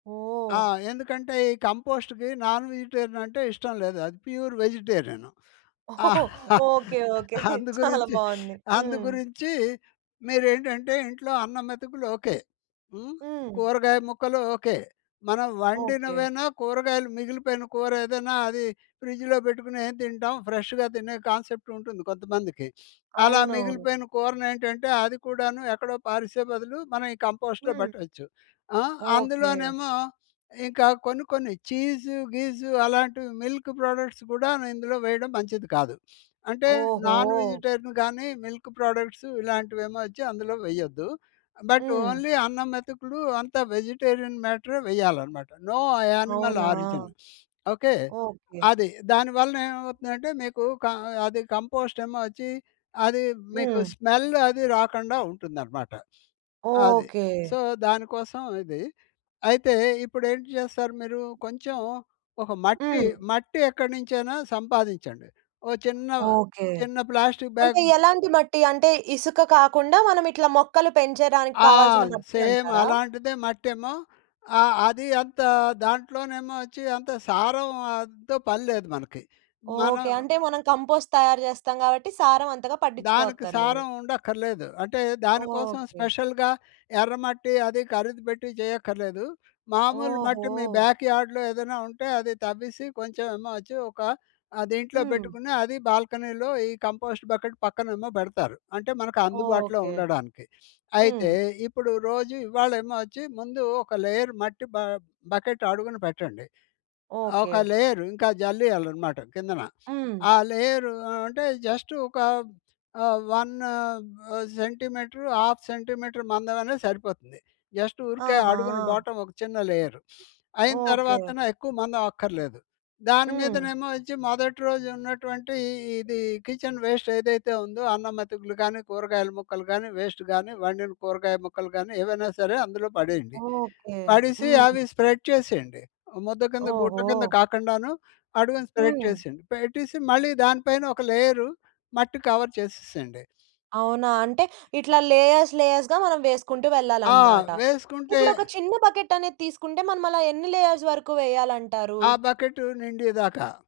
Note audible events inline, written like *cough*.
ఆ! ఓహ్! ఎందుకంటే, ఈ కంపోస్ట్‌కి నాన్ విజిటేరియన్ అంటే ఇష్టం లేదు. అది ప్యూర్ వెజిటేరియను ఓహో! *chuckles* Okay, okay. చాలా అందుగురించి, బాగుంది. హ్మ్. అందుగురించీ మీరేంటంటే ఇంట్లో అన్నం మెతుకులు ఓకే. హ్మ్. హ్మ్. కూరగాయ ముక్కలు ఓకే. మనం ఓకే. వండినవేనా కూరగాయలు మిగిలిపోయిన కూరేదేనా అది ఫ్రిజ్‌లో పెట్టుకొని ఏం తింటాం, ఫ్రెష్‌గా తినే కాన్సెప్ట్ ఉంటుంది కొంతమందికి. అలా అవునవును. మిగిలిపోయిన కూరనేంటంటే, అది కూడాను ఎక్కడో పారీసే బదులు, మనం ఈ కంపోస్ట్‌లో హ్మ్. పెట్టచ్చు. ఆ! ఓకే. అందులోనేమో, ఇంక కొన్ని కొన్ని ఛీస్ గీసు అలాంటివి మిల్కు ప్రొడక్ట్స్ కూడా ఇందులో వేయడం మంచిది కాదు. అంటే, నాన్ ఓహో! విజిటేరియన్ గాని మిల్క్ ప్రొడక్ట్సు ఇలాంటివేమో వచ్చి అందులో వెయ్యొద్దు. బట్ హ్మ్. ఓన్లీ అన్నం మెతుకులు అంతా వెజిటేరియన్ మ్యాటరే వెయ్యాలనమాట. నో అ యానిమల్ అవునా? ఆరిజన్. ఓకే. ఓకే. అది. దాని వలన ఏవవుతుందంటే, మీకు క అ అది కంపోస్ట్ ఏమో వచ్చి, అది మీకు హ్మ్. స్మెల్ అదీ రాకుండా ఉంటుందనమాట. అది. ఓకే. సో, దాని కోసం ఇది. అయితే, ఇప్పుడేంటి చేస్తారు మీరు! కొంచెం ఒక మట్టి, హ్మ్. మట్టి ఎక్కడినించైనా సంపాదించండి. ఓ చిన్న, ఓకే. చిన్న ప్లాస్టిక్ అంటే బ్యాగ్ ఎలాంటి మట్టి? అంటే ఇసుక కాకుండా, మనమిట్లా మొక్కలు పెంచడానికి ఆ! కావాల్సిన మట్టి సేమ్ అంటారా? అలాంటిదే మట్టేమో ఆహ్, అది అంత దాంట్లోనేమో వచ్చి అంత సారం ఆన్ తో పని లేదు మనకి. మనం ఓకే. అంటే మనం కంపోస్ట్ తయారు చేస్తాం కాబట్టి, సారం అంతగా దానికి పట్టించుకోవక్కర్లేదు. సారం ఉండక్కరలేదు. అంటే, దాని కోసం ఓకే. స్పెషల్‌గా ఎర్రమట్టి అది కరీదు పెట్టి చేయక్కరలేదు. మామూలు మట్టి మీ ఓహో! బ్యాక్ యార్డ్‌లో ఏదేనా ఉంటే, అది తవ్వీసి, కొంచెం ఏమో వచ్చి ఒక ఆహ్, దీంట్లో హ్మ్. పెట్టుకుని, అది బాల్కనీలో ఈ కంపోస్ట్ బకెట్ పక్కనేమో బెడతారు. అంటే, మనకందుబాటులో ఓకే. ఉండడానికి. హ్మ్. అయితే, ఇప్పుడు రోజూ ఇవ్వాళేమో వచ్చి, ముందు ఒక లేయర్ మట్టి బ బకెట్ అడుగున పెట్టండి. ఆహ్, ఓకే. ఒక లేయరు ఇంకా జల్లీయాలనమాట కిందన. హ్మ్. ఆ లేయరు అ అంటే, జస్ట్ ఒక ఆహ్, 1 ఆహ్, సెంటీమీటరు, ఆఫ్ సెంటీమీటరు మందం అనేది సరిపోతుంది. జస్ట్ ఊరికే అడుగున ఆహా! బోటమ్ ఒక చిన్న లేయరు. *sniffs* అయిన ఓకే. తరవాతన, ఎక్కువ మందం అక్కర్లేదు. దాని హ్మ్. మీదనేమో వచ్చి, మొదటి రోజున్నటువంటి ఇది కిచెన్ వేస్ట్ ఏదైతే ఉందో, అన్నం మెతుకులు కానీ, కూరగాయల ముక్కలు కానీ, వేస్ట్ కానీ, వండిన కూరగాయ ముక్కలు కానీ, ఏవేనా సరే, అందులో పడేయండి. ఓకే. పడీసి హ్మ్. అవి స్ప్రెడ్ చేసేయండి. ముద్ద కింద గుట్ట కింద ఓహో! కాకుండాను, అడుగున స్ప్రెడ్ హ్మ్. చేసేయండి. పెట్టీసి, మళ్ళి దాని పైన ఒక లేయరు మట్టి కవర్ చేసేసేయండి. అవునా? అంటే, ఇట్లా లేయర్స్, లేయర్స్‌గా మనం వేసుకుంటూ ఆ! వెళ్ళాలన్నమాట. వేసుకుంటే ఇప్పుడొక చిన్న బకెట్ అనేది తీసుకుంటే, మనమలా ఎన్ని లేయర్స్ వరకు వేయాలంటారు? ఆ బకెట్ నిండీ దాక.